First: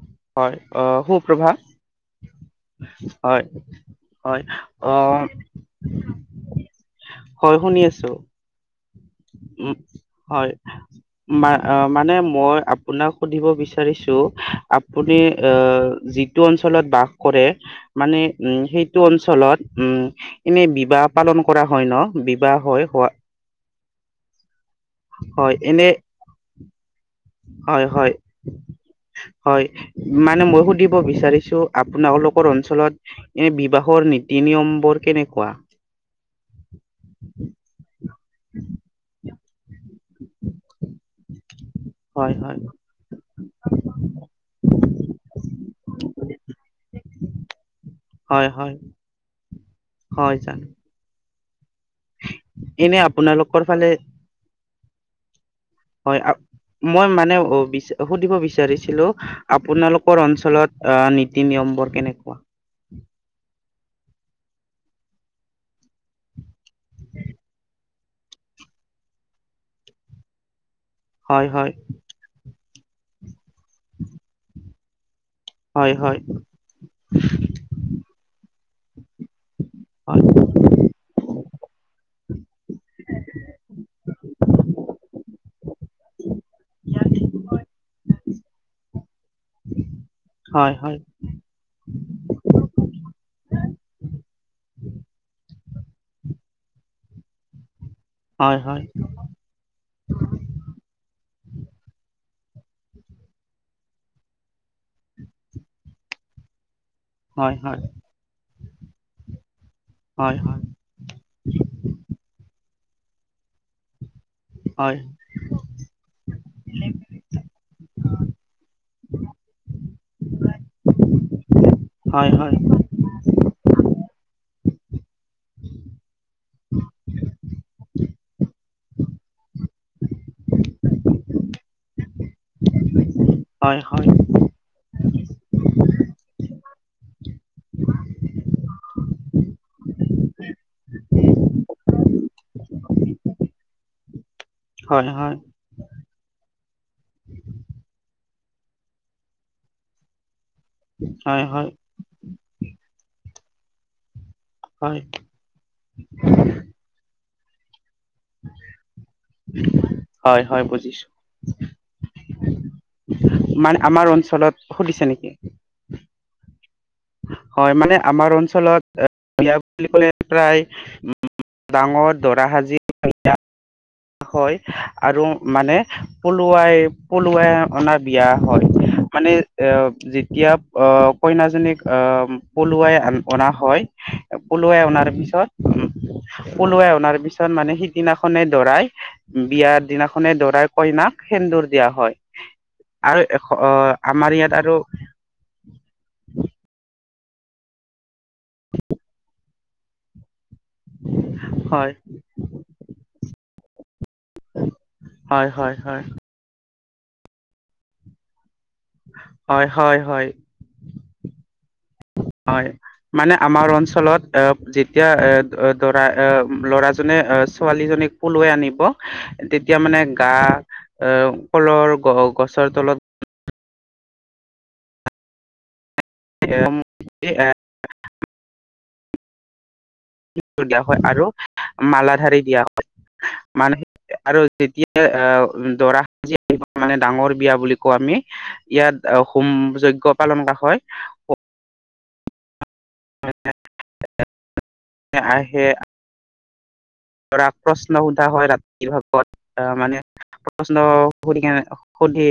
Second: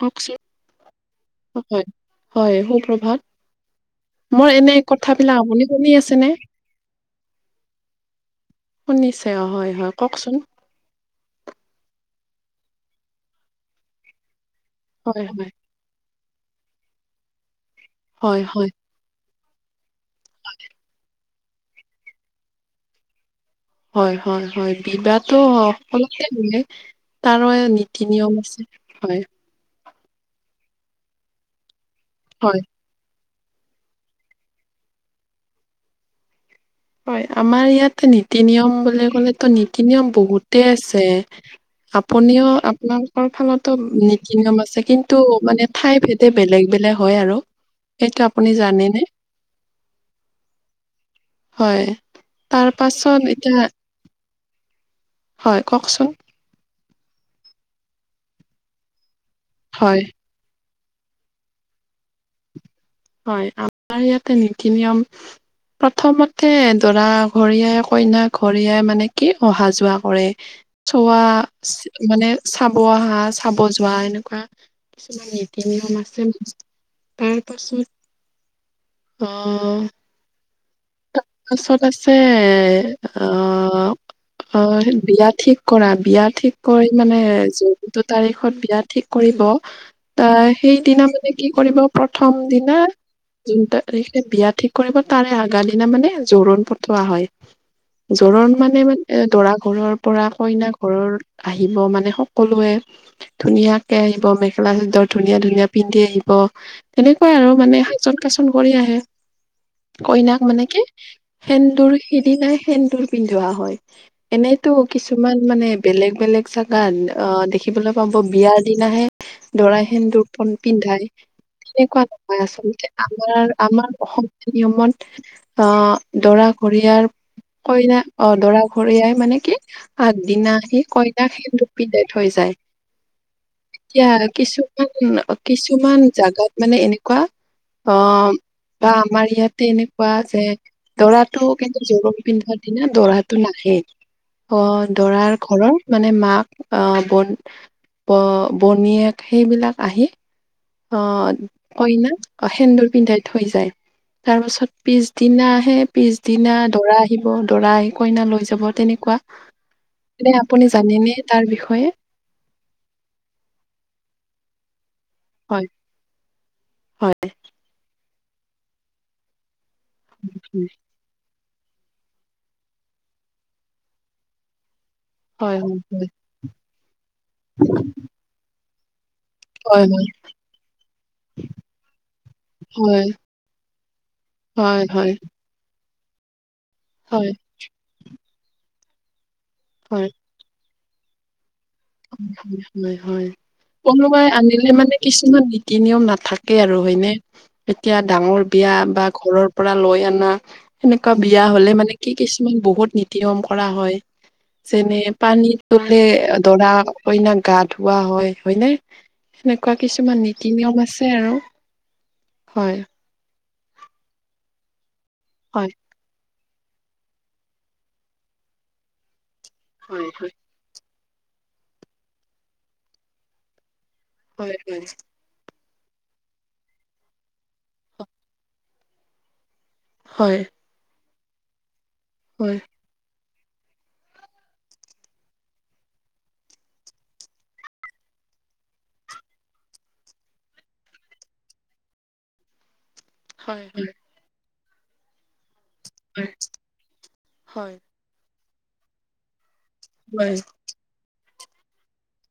ককচোন হয় আহ সুপ্ৰভা হয় হয় সুপ্ৰভাত। হয় হয় মই এনে আহ কথাবিলাক আমনি বনি আছেনে? হয় শুনি আছো। শুনিছে অ' হয়, উম হয় কওকচোন। হয় মা আ মানে মই আপোনাক সুধিব বিচাৰিছো আপুনি হয়, অ হয়, যি যিটো অঞ্চলত বাস কৰে মানে হয়, উম হয়, সেইটো অঞ্চলত উম এনেই বিবাহ পালন কৰা হয় ন বিবাহ হয় হোৱা হয় হয় হয় বিবাহটো হয় এনে সলতে বে তাৰো হয় নীতি হয় নিয়ম আছে হয় মানে মই সুধিব বিচাৰিছো আপোনালোকৰ হয়। অঞ্চলত এনে বিবাহৰ নীতি নিয়মবোৰ কেনেকুৱা হয়, আমাৰ ইয়াতে বহুতেই আছে হয় আপুনিও হয় আপোনালোকৰ ফালতো নীতি নিয়ম আছে কিন্তু মানে ঠাই ভেদে বেলেগ বেগ হয় আৰু সেইটো হয় আপুনি হয় জানেনে? হয় জান হয় তাৰ পাছত আপোনালোকৰ এতিয়া ফালে হয় কওকচোন হয় আ- মই মানে অ বিচ সুধিব বিচাৰিছিলো হয়। আপোনালোকৰ অঞ্চলত অ নীতি নিয়ম বোৰ কেনেকুৱা হয় আমাৰ ইয়াতে নীতি নিয়ম প্ৰথমতে দৰা ঘৰিয়াই কইনা ঘৰিয়াই মানে কি অহা যোৱা কৰে চোৱা হয় হয় মানে চা অহা চাব যোৱা এনেকুৱা কিছুমান নীতি হয় নিয়ম হয় আছে ফাৰ্ষ্টত তাৰ পাছত অহ হয় পাছত আছে অহ অ হে বিলা ঠিক কৰা বিয়া ঠিক কৰি মানে যিটো তাৰিখত বিয়া ঠিক কৰি ত হয় হয় সেইদিনা মানে কি কৰিব প্ৰথম দিনা যোন তাৰিখে বিয়া ঠিক কৰিব তাৰে আগাৰ দিনা মানে জোৰোণ পঠোৱা হয় জোৰণ হয় মানে দৰা ঘৰৰ পৰা কইনা ঘৰৰ আহিব মানে সক সকলোৱে ধুনীয়াকে আহিব মেখেলা চাদৰ ধুনীয়া ধুনীয়া পিন্ধি আহিব তেনেকুৱাই আৰু হয় হয় মানে সাজুন কাচুন কৰি আহে হয় কইনাক হয়। মানে কি সেন্দুৰ সিদিনাই সেন্দুৰ পিন্ধোৱা হয় এনেইতো হয় কিছুমান মানে বেলেগ বেলেগ জাগাত আ দেখিবলৈ পাব বিয়াৰ দিনাহে দৰাই সেন্দুৰ পু পিন্ধাই তেনেকুৱা হয় নহয় হয় আচলতে আমাৰ আমাৰ অসমীয়া নিয়মত আহ দৰা ঘৰিয়াৰ কইনা অ দৰা ঘৰয়াই মানে কি আগদিনা সি কইনাক সেন্দুপিে থৈ যায় [unintelligible] এতিয়া হয় কিছুমান কিছুমান জাগাত মানে এনেকুৱা অ বা আমাৰ ইয়াত তেনেকুৱা যে দৰাতটো কিন্তু জোৰণ পিন্ধাৰ দিনা দৰাতটো নাহেই। অ হয় হয় দৰাৰ ঘৰৰ। মানে মাক আহ বন বনীয়েক সেইবিলাক আহি আহ হয় হয় কইনা সেন্দুৰ পিন্ধাই থৈ যায় তাৰপাছত হয় পিছদিনা আহে পিছদিনা দৰা আহিব দৰা কইনা লৈ যাব তেনেকুৱা এ হয় হয় আপুনি বুজিছো জানেনে তাৰ বিষয়ে? মানে আমাৰ অঞ্চলত সুধিছে নেকি? হয়, হয়, হয় মানে আমাৰ অঞ্চলত বুলি কলে প্ৰায় ডাঙৰ দৰা সাজি হয় আৰু হয়, হয়, মানে হয়, পলুৱাই পলুৱাই অনা বিয়া হয়। মানে এ হয়, হয়, যেতিয়া অ কইনাজনীক আহ পলুৱাই হয়, অনা হয়। পলুৱাই হয়, অনাৰ পিছত পলুৱাই অনাৰ হয়, পিছত মানে সিদিনাখনে ধৰাই বিয়াৰ হয়, দিনাখনে দৰাই কইনাক সেন্দুৰ দিয়া হয় হয় আৰু হয়। এ পলুৱাই আমাৰ ইয়াত আনিলে আৰু মানে কিছুমান নীতি নিয়ম নাথাকে আৰু হয়নে? এতিয়া ডাঙৰ বিয়া বা ঘৰৰ পৰা লৈ অনা সেনেকুৱা বিয়া হলে মানে হয় কি কিছুমান বহুত নীতি নিয়ম কৰা হয়। যেনে হয় পানীত হয় তলে হয় দৰা কইনাক গা ধুওৱা হয় হয়নে? হয় সেনেকুৱা হয় কিছুমান হয় নীতি-নিয়ম আছে আৰু, হয় আমাৰ অঞ্চলত যেতিয়া হয়, দৰা ল'ৰাজনে ছোৱালীজনীক পলোৱাই আনিব তেতিয়া মানে হয়, হয়, গা এ কলৰ গছৰ তলত হয় হয়। [unintelligible] হয়, হয় আৰু মালা ধাৰি হয়, দিয়া হয়। মানে আৰু যেতিয়া আহ দৰা সাজি আহিব মানে ডাঙৰ বিয়া বুলি কোৱা আমি ইয়াত আহ হোম-যজ্ঞ পালন কৰা হয়। হয় হয়। আহে হয়। ধৰা প্ৰশ্ন সোধা হয় ৰাতি ভাগত, আহ মানে হয়, প্ৰশ্ন সুধিকেনে, সুধি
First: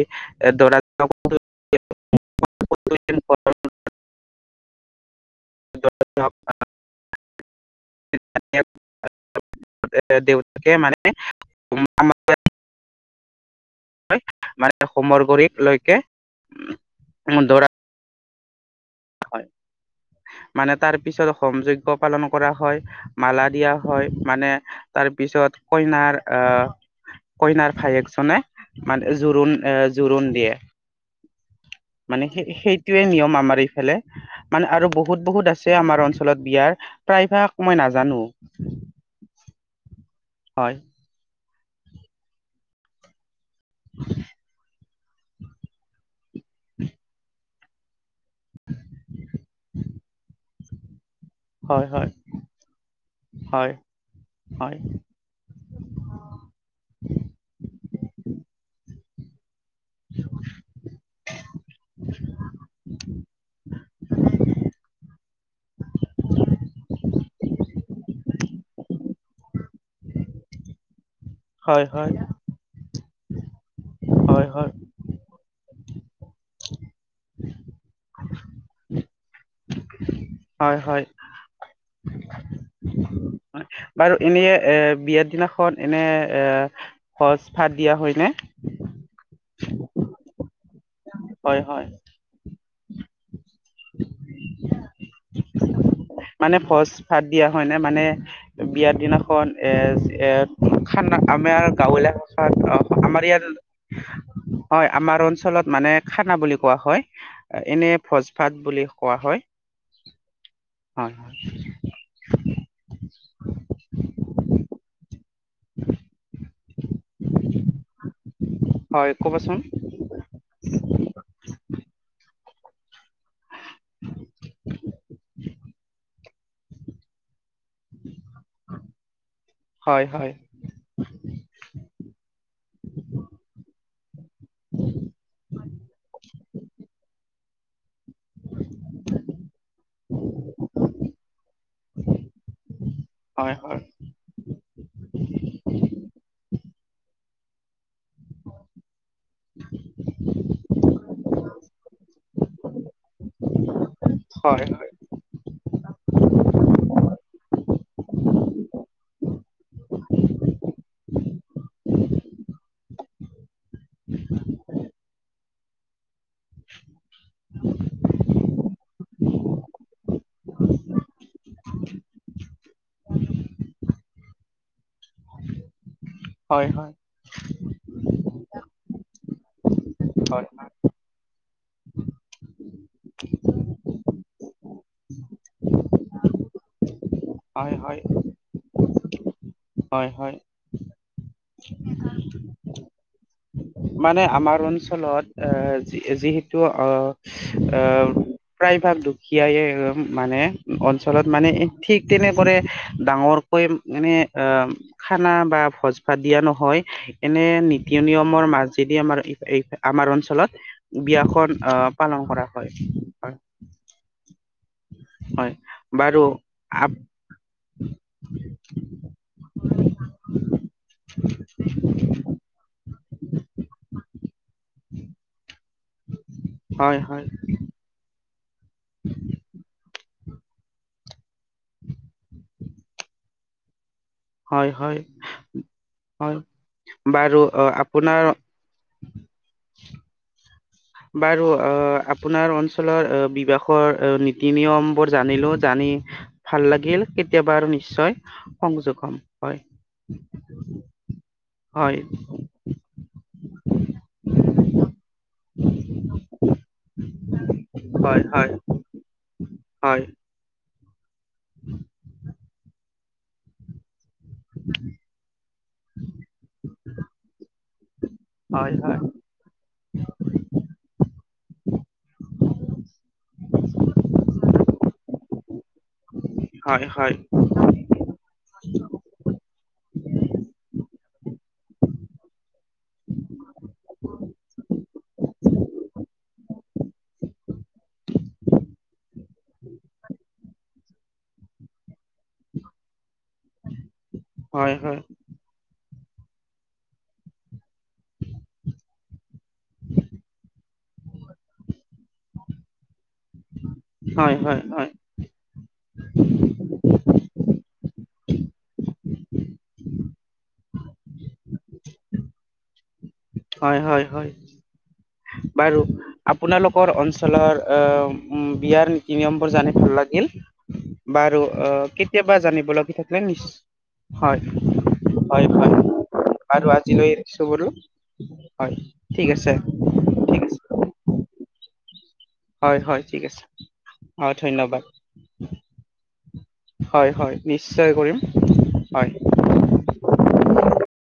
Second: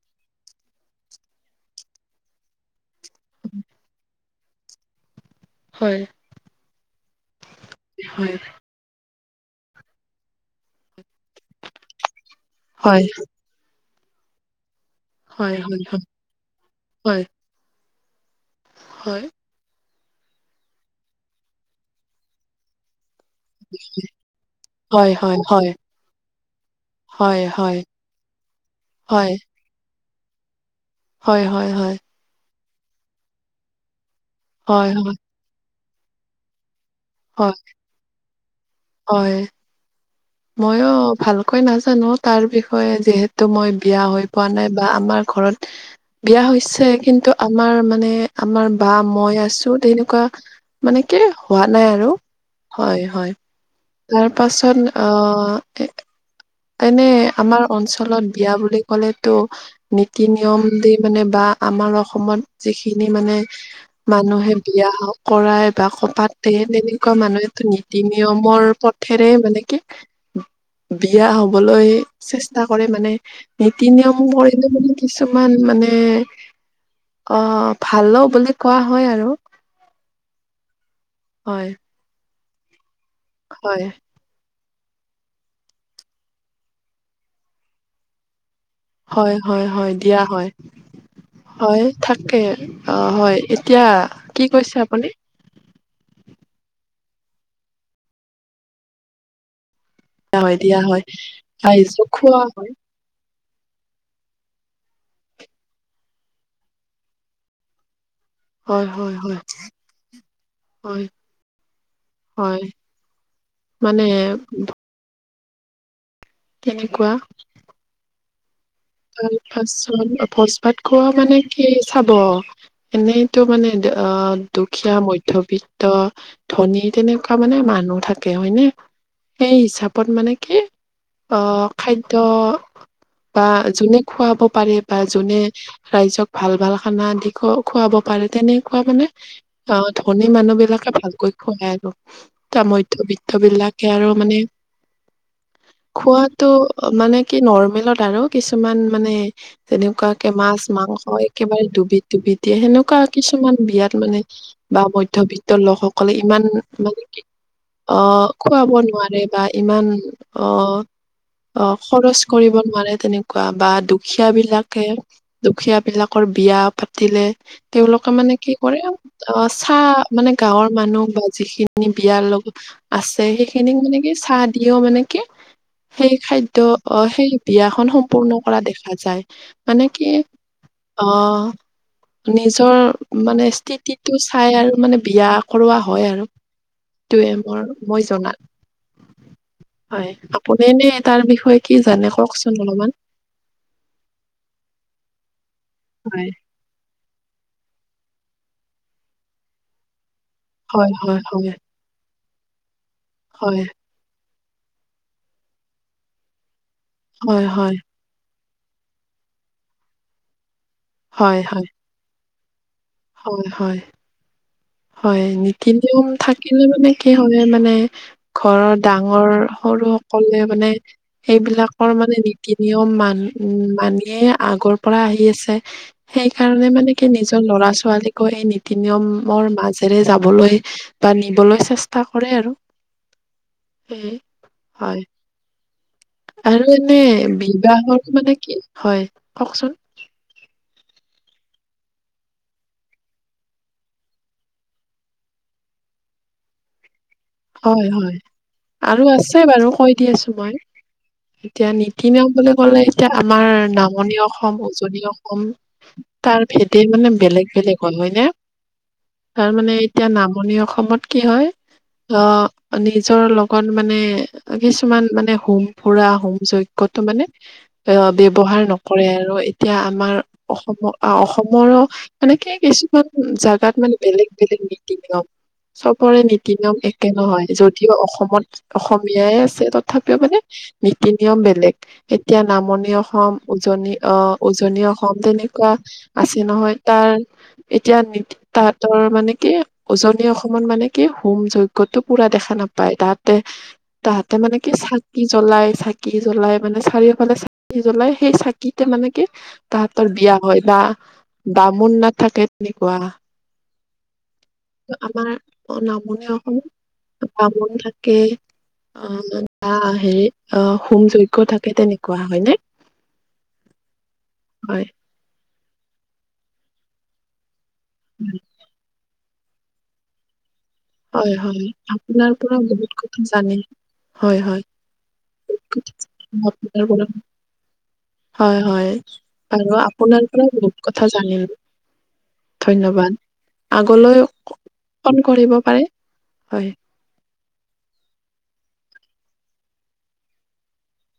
দৰাটো [unintelligible] [unintelligible] হয়। হয়, [unintelligible] [unintelligible] দেউতাকে মানে [unintelligible] হয়। হৈ মানে হোমৰ গুৰি হয়, হয়, লৈকে, হয়। দৰা হয়। মানে তাৰ পিছত হোম যজ্ঞ পালন কৰা হয়। মালা দিয়া হয়, মানে তাৰ হয়, হয়, পিছত হয়, কইনাৰ আহ হয়, কইনাৰ হয়, ভায়েকজনে হয়, হয়, মানে হয়। জোৰোণ এ জোৰোণ দিয়ে। হয়, হয়, মানে সেই সেইটোয়ে নিয়ম আমাৰ এইফালে, মানে হয়, আৰু বহুত বহুত আছে ছে, আমাৰ অঞ্চলত বিয়াৰ, প্ৰায় ভাগ মই নাজানো হয়। হয় ময়ো ভালকৈ নাজানো তাৰ বিষয়ে, যিহেতু মই বিয়া হৈ পোৱা নাই। বা আমাৰ ঘৰত বিয়া হৈছে কিন্তু আমাৰ মানে আমাৰ বা মই আছো তেনেকুৱা মানে। কে, হোৱা নাই হয় আৰু হয় হয় হয় তাৰ পাছত হয় অ' এনে আমাৰ অঞ্চলত বিয়া বুলি ক'লেতো নীতি-নিয়ম দি মানে বা আমাৰ অসমত যিখিনি মানে মানুহে বিয়া কৰায় বা পাতে তেনেকুৱা মানুহো খিনিয়ে নীতি-নিয়ম নিয়মৰ পথেৰে মানে কি বিয়া হয় হবলৈঊ হয় চেষ্টা কৰে মানে। নীতি-নিয়ম বোৰ হয় হয় একদম মানে কিছুমান মানে অ ভালো বুলি কোৱা হয় আৰু। হয় হয়। হয় হয়, বাৰু এনে এ বিয়াৰ দিনাখন এনে সজ ভাত দিয়া হয়নে? হয় হয় হয় দিয়া হয় হয়, থাকে অ হয়। এতিয়া কি কৈছে আপুনি? মানে ভজ ভাত দিয়া হয় নে মানে বিয়াৰ দিনাখন? এ দিয়া হয় এ দিয়া হয় খানা আমাৰ গাঁৱলীয়া আইজোখোৱা ভাখাত আমাৰ ইয়াত হয় আমাৰ অঞ্চলত মানে খানা বুলি কোৱা হয়, এনে ভোজ ভাত বুলি কোৱা হয়। হয় হয়। হয়, মানে কেনেকুৱা? হয় ক'বচোন তাৰপাছত ভোজ ভাত খোৱা মানে কি চাব এনেইতো মানে অ দুখীয়া মধ্যবিত্ত ধনী তেনেকুৱা মানে মানুহ থাকে হয় ন সেই হয় হিচাপত হয় মানে কি অ খাদ্য বা যোনে খুৱাব পাৰে বা যোনে ৰাইজক ভাল ভাল খানা দি খ খুৱাব পাৰে তেনেকুৱা মানে আহ ধনী মানুহ বিলাকে ভালকৈ খুৱাই আৰু তামধ বৃদ্ধ বিলাকে আৰু মানে উ খোৱাতো মানে কি নৰ্মেলৰ দা কিছুমান মানে তেনেকুৱাকে মাছ মাংস একেবাৰে ডুবি ডুবি দিয়ে সেনেকুৱা কিছু। কিছুমান বিয়াত মানে হয় বা হয় মধ্যবিত্তৰ লোকসকলে ইমান মানে কি। আহ খুৱাব নোৱাৰে বা ইমান আহ। অ খৰচ কৰিব নোৱাৰে তেনেকুৱা বা দুখীয়া বিলাকে দুখীয়া বিলাকৰ বিয়া পাতিলে তেওঁলোকে মানে মে কি কৰে অ চাহ মানে গাঁৱৰ মানুহ বা যিখিনি বিয়াৰ লগত আছে। সেইখিনিক মানে কি চাহ দিও মানে কি সেই খাদ্য হয় হয় আহ সেই বিয়াখন সম্পূৰ্ণ কৰা দেখা যায়। মানে কি হয় অ নিজৰ মানে স্থিতিটো চাই আৰু মানে বিয়া কৰোৱা হয় আৰু উ তমৰ মই জনাল হয় আপুনি নে তাৰ বিষয়ে কি জানে কওকচোন অলপমান। মানে আমাৰ অঞ্চলত আহ হয় যিহেতু। আহ প্ৰায়ভাগ দুখীয়াই মানে হয় হয় অঞ্চলত মানে হয় ঠিক ঠিক তেনেদৰে হয় ডাঙৰকৈ মানে খানা বা ভোজ ভাত দিয়া নহয়। এনে হয় হয় নীতি নিয়মৰ মাজেদি আমাৰ আমাৰ অঞ্চলত। হয় বিয়াখন হয় পালন কৰা হয় হয় হয় হয় নীতি নিয়ম থাকিলে মানে আপ- কি হয় মানে ঘৰৰ ডাঙৰ সৰু সকলে মানে সেইবিলাকৰ মানে নীতি নিয়ম মান উ মানিয়ে আগৰ পৰা আহি আছে সেইকাৰণে মানে হয় কি হয় নিজৰ ল'ৰা ছোৱালী ছোৱালীকো এই নীতি নিয়মৰ মাজে যাবলৈ বা নিবলৈ চেষ্টা কৰে আৰু সেয়ে হয় হয় হয় আৰু এনে বাৰু আহ, বিবাহৰ আপোনাৰ মানে কি হয় কওকচোন বাৰু অ আপোনাৰ অঞ্চলৰ বিবাহৰ নীতি নিয়ম বোৰ জানিলো জান ভাল লাগিল কেতিয়াবা আৰু হয় নিশ্চয় হয় সংযোগ আৰু হম আছে হয় বাৰু কৈ দি আছো মই এতিয়া হয় নীতি নিয়ম বুলি ক'লে এতিয়া আমাৰ নামনি অসম উজনি অসম তাৰ ভেদে মানে বেলেগ বেলেগ হয় হয় নে হয় তাৰ মানে হয় এতিয়া নামনি অসমত কি হয় অ নিজৰ লগত মানে কিছুমান মানে হোম ফুৰা হোম যজ্ঞতটো মানে এ ব্যৱহাৰ হয় নকৰে আৰু এতিয়া আমাৰ অসমৰ অসমৰো মানকে কিছুমান জাগাত মানে বেলেগ বেলেগ নীতি নিয়ম চবৰে নীতি নিয়ম হয় হয় তাকে হয় নহয় যদিও অসমত অসমীয়াই আছে তথাপিও মানে তি নিয়ম বেলেগ এতিয়া নামনি অসম উজনি আহ উজনি অসম অসম তেনেকুৱা আছে নহয় তাৰ এতিয়া তাঁতৰ মানে কি উজনী অসমত মানে কি হোম যজ্ পুৰা দেখা নাপায় তাহতে তাহতে মানে কি হয় হয় হয় চাকি জ্বলাই চাকি জ্বলাই মানে চাৰিওফালে চাকি জ্বলাই সেই চাকিতে মানে কি তাহতৰ বিয়া হয় বা বামুণ নাথাকে তেনেকুৱা হয় আমাৰ নামনি অসম বামুণ থাকে। অ হেৰি হোম যজ্ঞ থাকে তেনেকুৱা। হয় নে? হয় বাৰু আপোনালোকৰ অঞ্চলৰ আ বিয়াৰ নিয়মবোৰ জানি লাগিল হয় বাৰু হয় অ আপোনাৰ কেতিয়াবা পৰা জানিব বহুত লাগি কথা থাকিলে জানে হয় হয় হয় আৰু আপোনাৰ পৰা আজিলৈ এৰিছোঁ বোলো হয় হয় আৰু আপোনাৰ ঠিক পৰা আছে বহুত কথা জানিম হয় হয় ধন্যবাদ ঠিক আছে আগলৈ হয় ধন্যবাদ কল কৰিব পাৰে হয় হয় নিশ্চয় কৰিম হয়